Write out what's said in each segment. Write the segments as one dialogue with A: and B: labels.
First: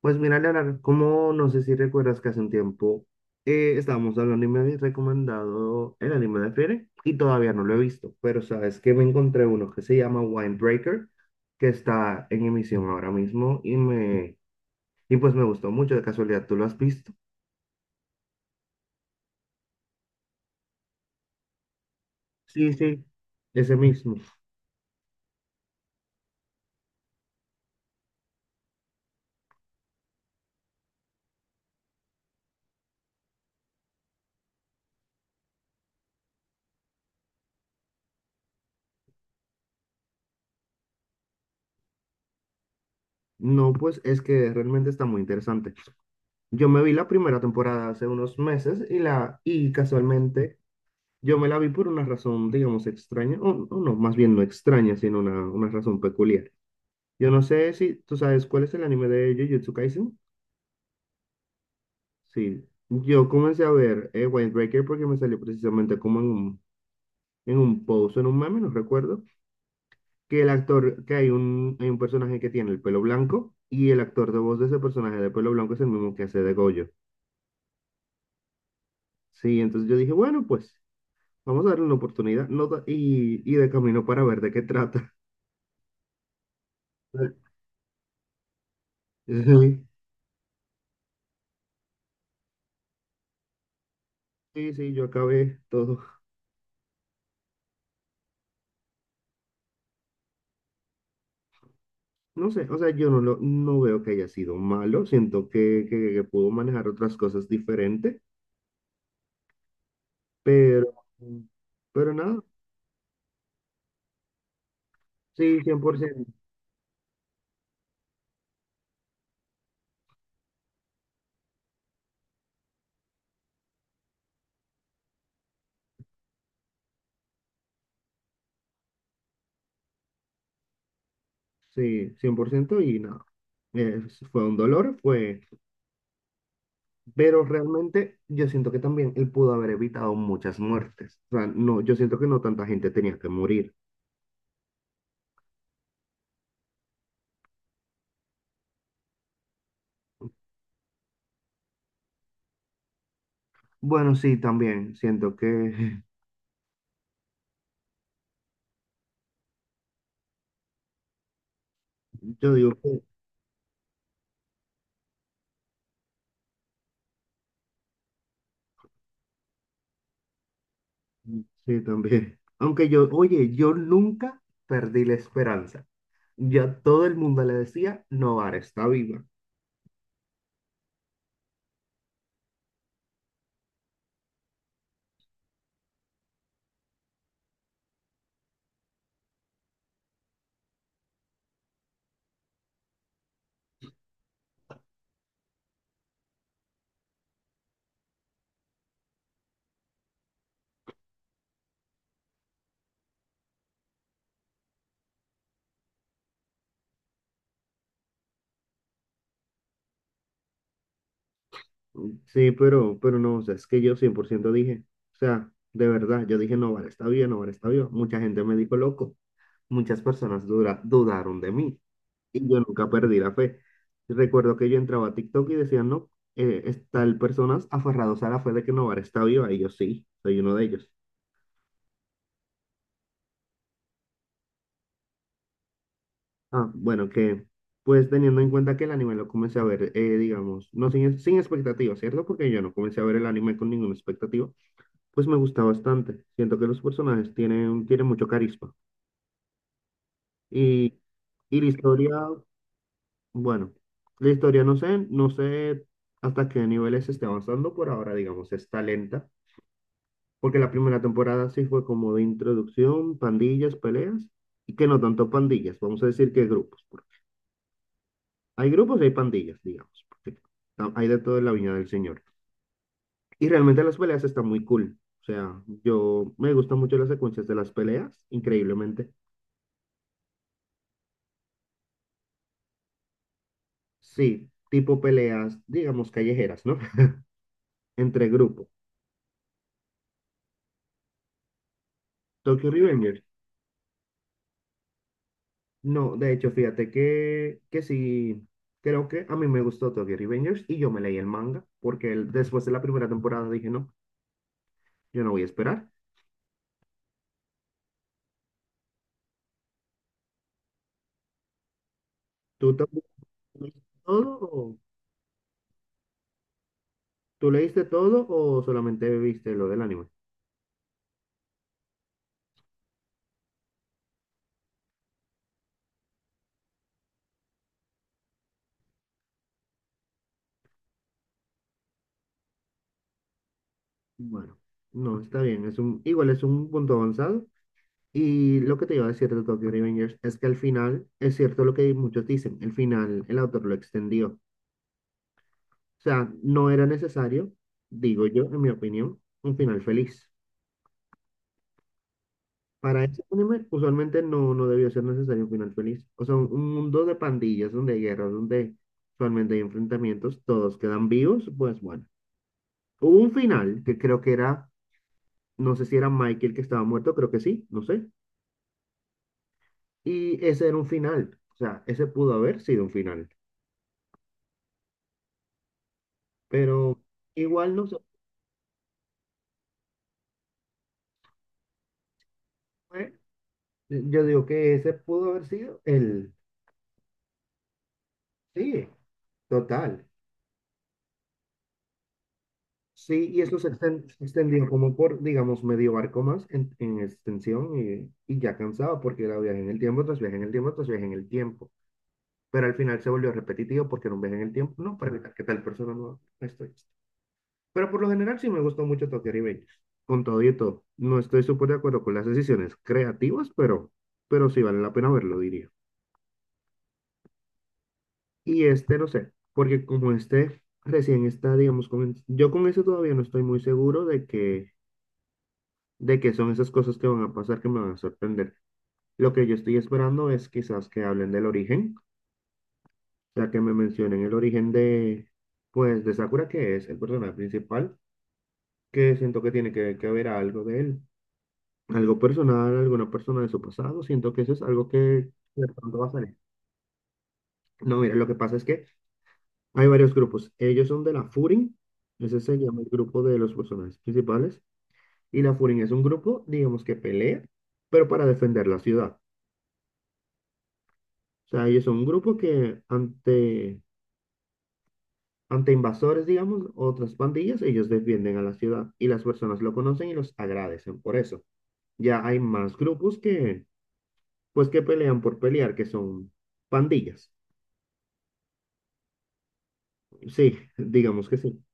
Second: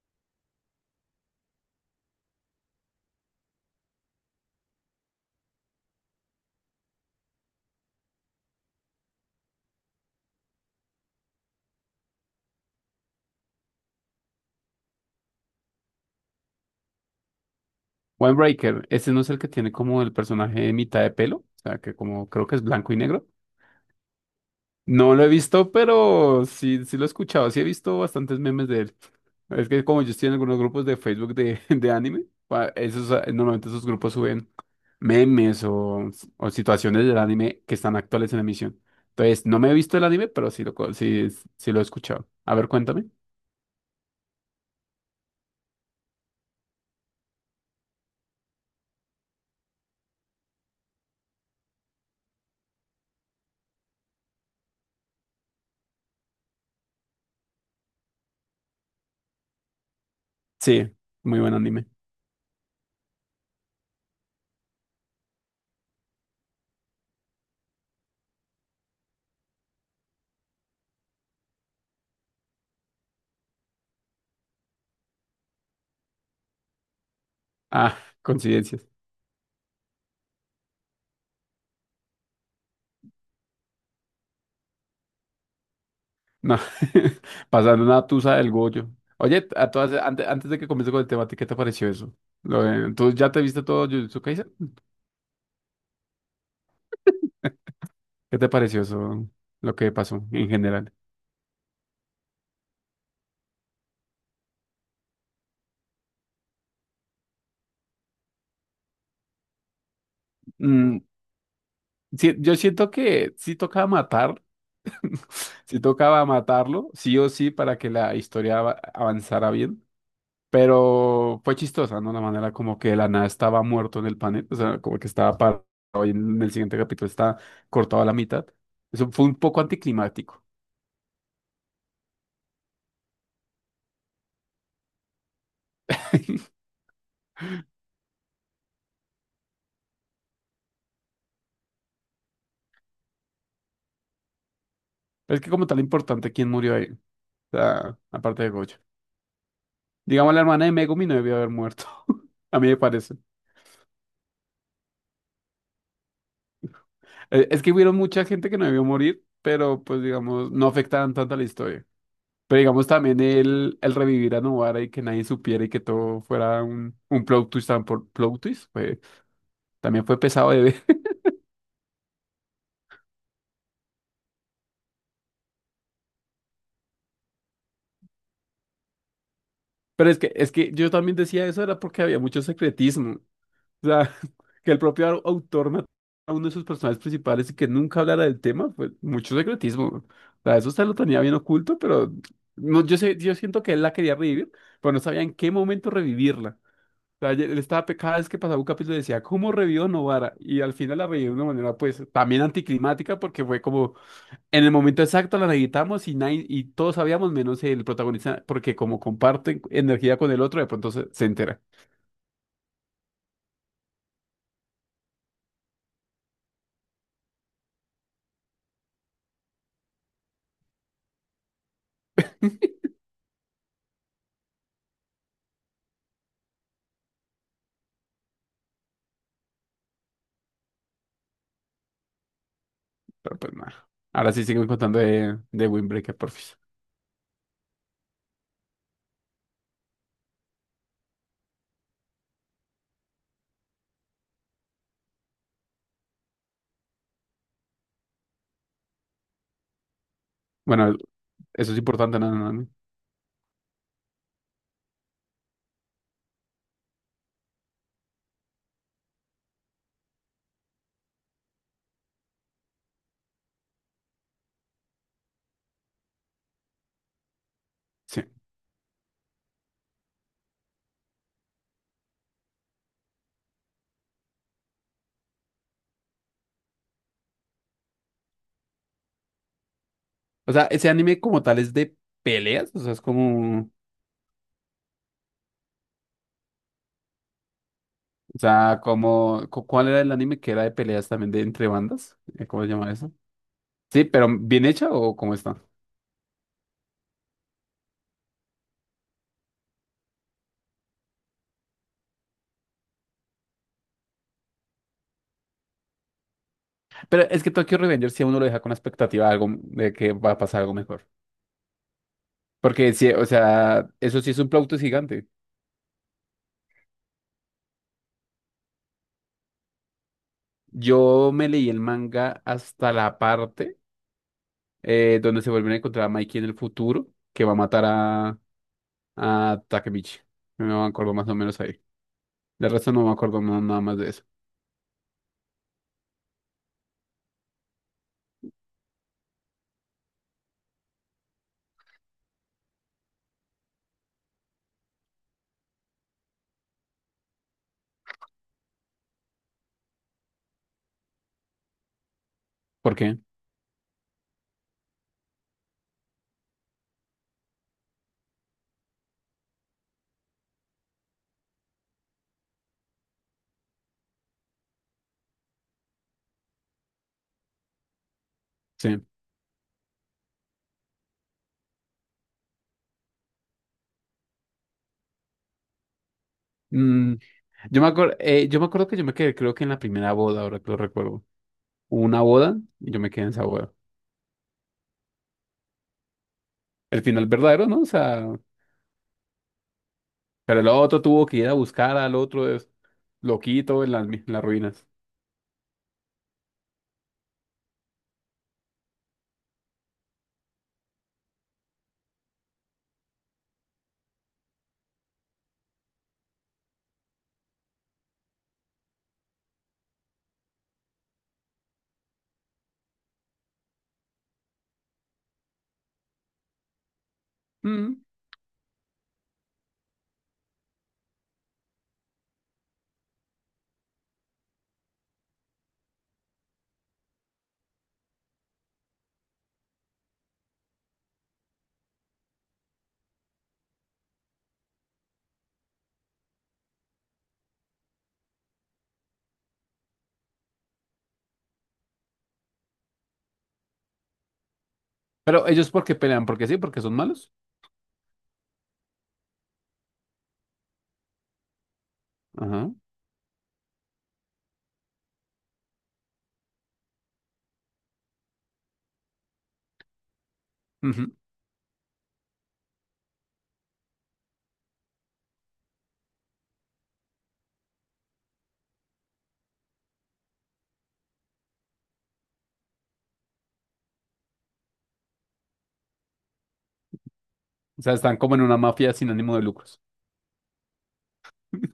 A: Pues mira, Leonardo, como no sé si recuerdas que hace un tiempo estábamos hablando y me habías recomendado el anime de Frieren y todavía no lo he visto, pero sabes que me encontré uno que se llama Winebreaker, que está en emisión ahora mismo y pues me gustó mucho, de casualidad, ¿tú lo has visto?
B: Breaker, ese no es el que tiene como el personaje de mitad de pelo, o sea, que como creo que es
A: Sí,
B: blanco y
A: sí,
B: negro.
A: ese mismo.
B: No lo he visto, pero sí, sí lo he escuchado, sí he visto bastantes memes de él. Es que como yo estoy en algunos grupos de Facebook de anime, pa- esos, normalmente esos grupos suben memes o situaciones del anime que están actuales en emisión. Entonces, no me he visto el anime, pero sí lo, co- sí, sí lo he escuchado. A ver, cuéntame.
A: No, pues es que realmente está muy interesante. Yo me vi la primera temporada hace unos meses y casualmente yo me la vi por una razón, digamos, extraña, o no, más bien no extraña, sino una razón peculiar. Yo no sé si tú sabes cuál es el anime de Jujutsu Kaisen.
B: Sí, muy buen anime.
A: Sí, yo comencé a ver Windbreaker porque me salió precisamente como en un post, en un meme, no recuerdo, que hay un personaje que tiene el pelo blanco y el actor de voz de ese personaje de pelo blanco es el mismo que hace de Gojo.
B: Ah, coincidencias.
A: Sí, entonces yo dije, bueno, pues vamos a darle una oportunidad no, y de camino para ver de qué trata.
B: No, pasando una tusa del Goyo. Oye, a
A: Sí.
B: todas, antes de que comience con el tema, ¿a ti qué te pareció eso? Lo de- ¿tú ya te viste todo Jujutsu Kaisen?
A: Sí, sí, yo acabé todo.
B: ¿Qué te pareció eso, lo que pasó en general?
A: No sé, o sea, yo no lo, no veo que haya sido malo. Siento que, que pudo manejar otras cosas diferentes,
B: Mm,
A: pero, pero
B: sí,
A: nada,
B: yo siento que sí tocaba matar,
A: sí, cien
B: sí
A: por ciento.
B: tocaba matarlo, sí o sí, para que la historia ava- avanzara bien, pero fue chistosa, ¿no? La manera como que de la nada estaba muerto en el panel, o sea, como que estaba parado y en el siguiente capítulo está cortado a la mitad. Eso fue un poco anticlimático.
A: Sí, 100% y nada. Fue un dolor, fue, pero realmente yo siento que también él pudo haber evitado muchas muertes. O sea, no, yo siento que no tanta gente tenía que morir.
B: Es que como tal importante quién murió ahí. O sea, aparte de Goyo. Digamos, la hermana de Megumi no debió haber muerto. A mí me parece.
A: Bueno, sí, también siento que
B: Es que hubieron mucha gente que no debió morir, pero pues digamos, no afectaban tanto a la historia.
A: yo
B: Pero
A: digo
B: digamos
A: que
B: también el revivir a Novara y que nadie supiera y que todo fuera un plot twist, tan por plot twist, fue- también fue pesado de ver.
A: sí, también. Aunque yo, oye, yo nunca perdí la esperanza. Ya todo el mundo le decía, Novara está viva.
B: Pero es que yo también decía eso era porque había mucho secretismo. O sea, que el propio autor matara a uno de sus personajes principales y que nunca hablara del tema, pues mucho secretismo. O sea, eso se lo tenía bien oculto, pero no, yo sé, yo siento que él la quería revivir, pero no sabía en qué momento revivirla. O sea, él estaba, pe- cada vez que pasaba un capítulo decía, ¿cómo revivió Novara? Y al final la revivió de una manera, pues, también anticlimática, porque fue como, en el momento exacto la necesitamos y, nadie- y todos sabíamos, menos el protagonista, porque como comparten energía con el otro, de pronto se entera.
A: Sí, pero no, o sea, es que yo 100% dije, o sea, de verdad, yo dije, Novara está viva, Novara está viva. Mucha gente me dijo loco. Muchas personas dudaron de mí y yo nunca perdí la fe. Recuerdo que yo entraba a TikTok y decían, no, está el personas aferrados a la fe de que Novara está viva y yo sí, soy uno de ellos.
B: Pero pues nada. Ahora sí siguen contando de Windbreaker, porfis.
A: Ah, bueno, que pues teniendo en cuenta que el anime lo comencé a ver, digamos, no sin expectativa, ¿cierto? Porque yo no comencé a ver el anime con ninguna expectativa, pues me gusta bastante. Siento que los personajes tienen, tienen mucho carisma. Y,
B: Bueno,
A: y la
B: eso es
A: historia,
B: importante, no, no, no.
A: bueno, la historia no sé, no sé hasta qué niveles se esté avanzando por ahora, digamos, está lenta, porque la primera temporada sí fue como de introducción, pandillas, peleas, y que no tanto pandillas, vamos a decir que grupos.
B: Sí.
A: Hay grupos y hay pandillas, digamos, porque hay de todo en la Viña del Señor. Y realmente las peleas están muy cool. O sea, yo me gustan mucho las secuencias de las peleas, increíblemente.
B: O sea, ese anime como tal es de peleas. O sea, es como.
A: Sí, tipo peleas, digamos, callejeras, ¿no? Entre
B: O
A: grupo.
B: sea, como. Cu- ¿Cuál era el anime que era de peleas también de entre bandas? ¿Cómo se
A: Tokyo
B: llama eso?
A: Revengers.
B: Sí, pero bien hecha o cómo está.
A: No, de hecho, fíjate que sí, creo que a mí me gustó Tokyo Revengers y yo me leí el manga porque después de la primera temporada dije, no, yo no voy a esperar.
B: Pero es que Tokyo Revenger si a uno lo deja con la expectativa de algo de que va a pasar algo mejor.
A: ¿Tú
B: Porque
A: también
B: sí, o
A: leíste
B: sea, eso sí
A: todo?
B: es un plauto gigante.
A: ¿Tú leíste todo o solamente viste lo del anime?
B: Yo me leí el manga hasta la parte. Donde se vuelven a encontrar a Mikey en el futuro, que va a matar a Takemichi. No me acuerdo más o menos ahí. De resto no me acuerdo no- nada más de eso.
A: Bueno, no, está bien, igual es un punto avanzado. Y lo que te iba a decir de Tokyo Revengers es que al final, es cierto lo que muchos dicen, el final el autor lo extendió. O sea, no era necesario, digo yo, en mi opinión, un final feliz.
B: ¿Por
A: Para
B: qué?
A: ese anime, usualmente no, no debió ser necesario un final feliz. O sea, un mundo de pandillas, donde hay guerras, donde usualmente hay enfrentamientos, todos quedan vivos, pues bueno. Hubo un final que creo que era, no sé si era Michael que estaba muerto, creo que sí, no sé.
B: Sí.
A: Y ese era un final, o sea, ese pudo haber sido un final, pero
B: Mm,
A: igual
B: yo
A: no
B: me
A: se
B: acuerdo, yo me acuerdo que yo me quedé, creo que en la primera boda, ahora que lo recuerdo. Hubo una boda y yo me
A: fue.
B: quedé en esa boda.
A: Yo digo que ese pudo haber sido el,
B: El final verdadero, ¿no? O sea,
A: sí, total.
B: pero el otro tuvo que ir a buscar al otro es-
A: Sí, y eso se
B: loquito en mi-
A: se
B: en las
A: extendió
B: ruinas.
A: como por, digamos, medio barco más en extensión y ya cansado porque era viaje en el tiempo, tras viaje en el tiempo, tras viaje en el tiempo. Pero al final se volvió repetitivo porque era un viaje en el tiempo, no, para evitar que tal persona no estoy. Pero por lo general sí me gustó mucho Tokyo Revengers. Con todo y todo. No estoy súper de acuerdo con las decisiones creativas, pero sí vale la pena verlo, diría.
B: Mm,
A: Y este no sé, porque como este recién está, digamos, yo con eso todavía no estoy muy seguro de que son esas cosas que van a pasar que me van a sorprender. Lo que yo estoy esperando es quizás que hablen del origen, o sea, que me mencionen el origen de, pues, de Sakura, que es el personaje principal, que siento que tiene que haber algo de él, algo personal, alguna persona de su pasado. Siento que eso es algo que
B: pero
A: de
B: ellos porque
A: pronto va a
B: pelean,
A: salir.
B: porque sí, porque son malos.
A: No, mira, lo que pasa es que hay varios grupos. Ellos son de la Furin, ese se
B: Ajá.
A: llama el grupo de los personajes principales. Y la Furin es un grupo, digamos, que pelea, pero para defender la ciudad.
B: Ujú.
A: O sea, ellos son un grupo que ante invasores, digamos, otras pandillas, ellos defienden a la ciudad y las personas lo conocen y los agradecen por eso. Ya hay más grupos que, pues, que pelean por pelear, que son pandillas.
B: O sea, están como en una mafia sin ánimo de lucros.
A: Sí, digamos que sí.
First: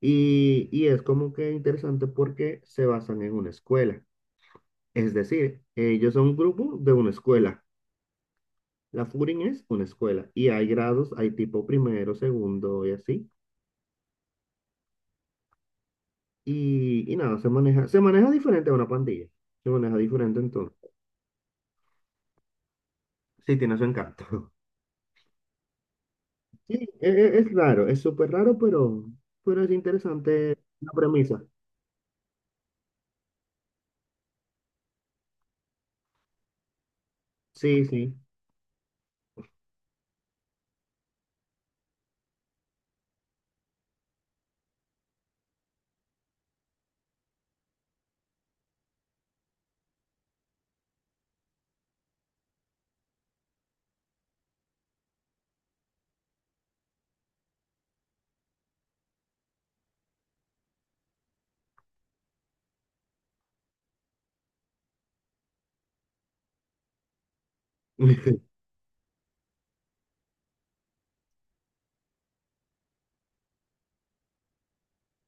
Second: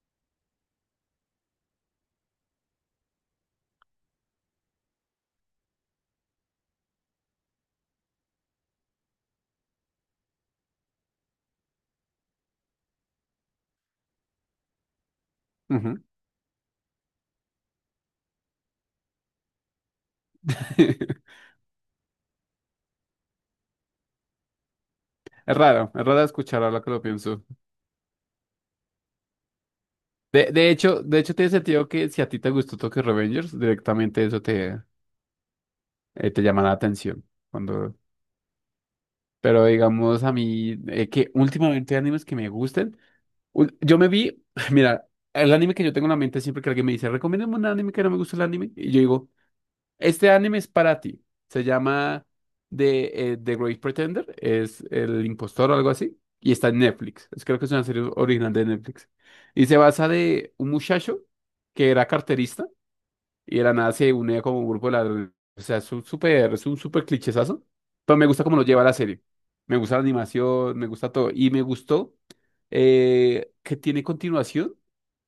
A: Y es como que interesante porque se basan en una escuela. Es decir, ellos son un grupo de una escuela. La Furin es una escuela y hay grados, hay tipo primero, segundo y así.
B: Ujú.
A: Y nada, se maneja diferente a una pandilla. Se maneja diferente en todo. Sí, tiene su encanto.
B: Es raro escuchar
A: Sí,
B: ahora que lo pienso.
A: es raro, es súper raro, pero es interesante la
B: De hecho
A: premisa.
B: tiene sentido que si a ti te gustó Tokyo Revengers, directamente eso te, te llama la atención.
A: Sí,
B: Cuando...
A: sí.
B: Pero digamos a mí, que últimamente hay animes que me gusten. Ul- yo me vi, mira, el anime que yo tengo en la mente siempre que alguien me dice, recomiéndame un anime que no me gusta el anime. Y yo digo, este anime es para ti. Se llama The Great Pretender. Es El Impostor o algo así. Y está en Netflix. Es- creo que es una serie original de Netflix. Y se basa de un muchacho que era carterista y de la nada se une como un grupo de ladrones. O sea, es es un súper clichesazo. Pero me gusta cómo lo lleva la serie. Me gusta la animación, me gusta todo. Y me gustó que tiene continuación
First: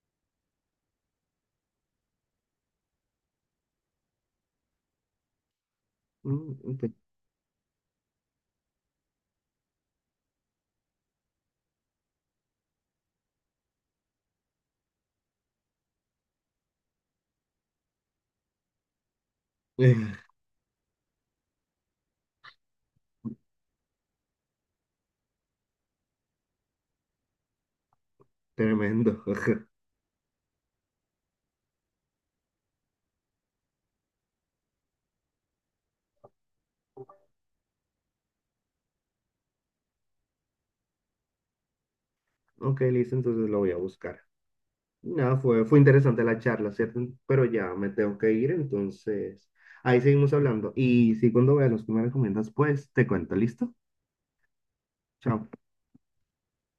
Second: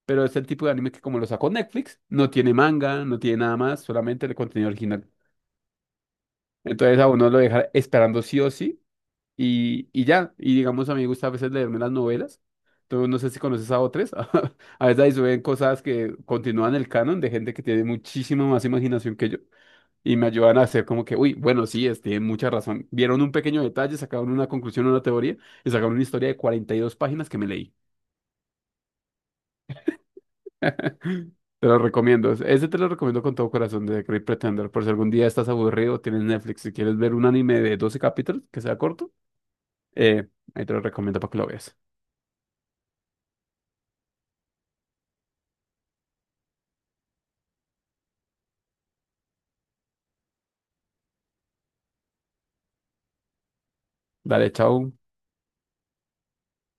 B: pero es el tipo de anime que como lo sacó Netflix, no tiene manga, no tiene nada más, solamente el contenido original.
A: Mm, te-
B: Entonces a uno lo deja esperando sí o sí y ya. Y digamos, a mí me gusta a veces leerme las novelas. Tú no sé si conoces a otras. A veces ahí suben cosas que continúan el canon de gente que tiene muchísima más imaginación que yo y me ayudan a hacer como que, uy, bueno, sí, es, tienen mucha razón. Vieron un pequeño detalle, sacaron una conclusión, una teoría y sacaron una historia de 42 páginas que me leí.
A: Tremendo.
B: Te lo recomiendo. Ese te lo recomiendo con todo corazón de The Great Pretender. Por si algún día estás aburrido, tienes Netflix y quieres ver un anime de 12 capítulos que sea corto, Eh, ahí te lo recomiendo para que lo veas.
A: Ok, listo, entonces lo voy a buscar. Nada, fue, fue interesante la charla, ¿cierto? Pero ya me tengo que ir, entonces ahí seguimos hablando. Y si cuando veas los que me recomiendas, pues te cuento, ¿listo?
B: Dale, chao.
A: Chao.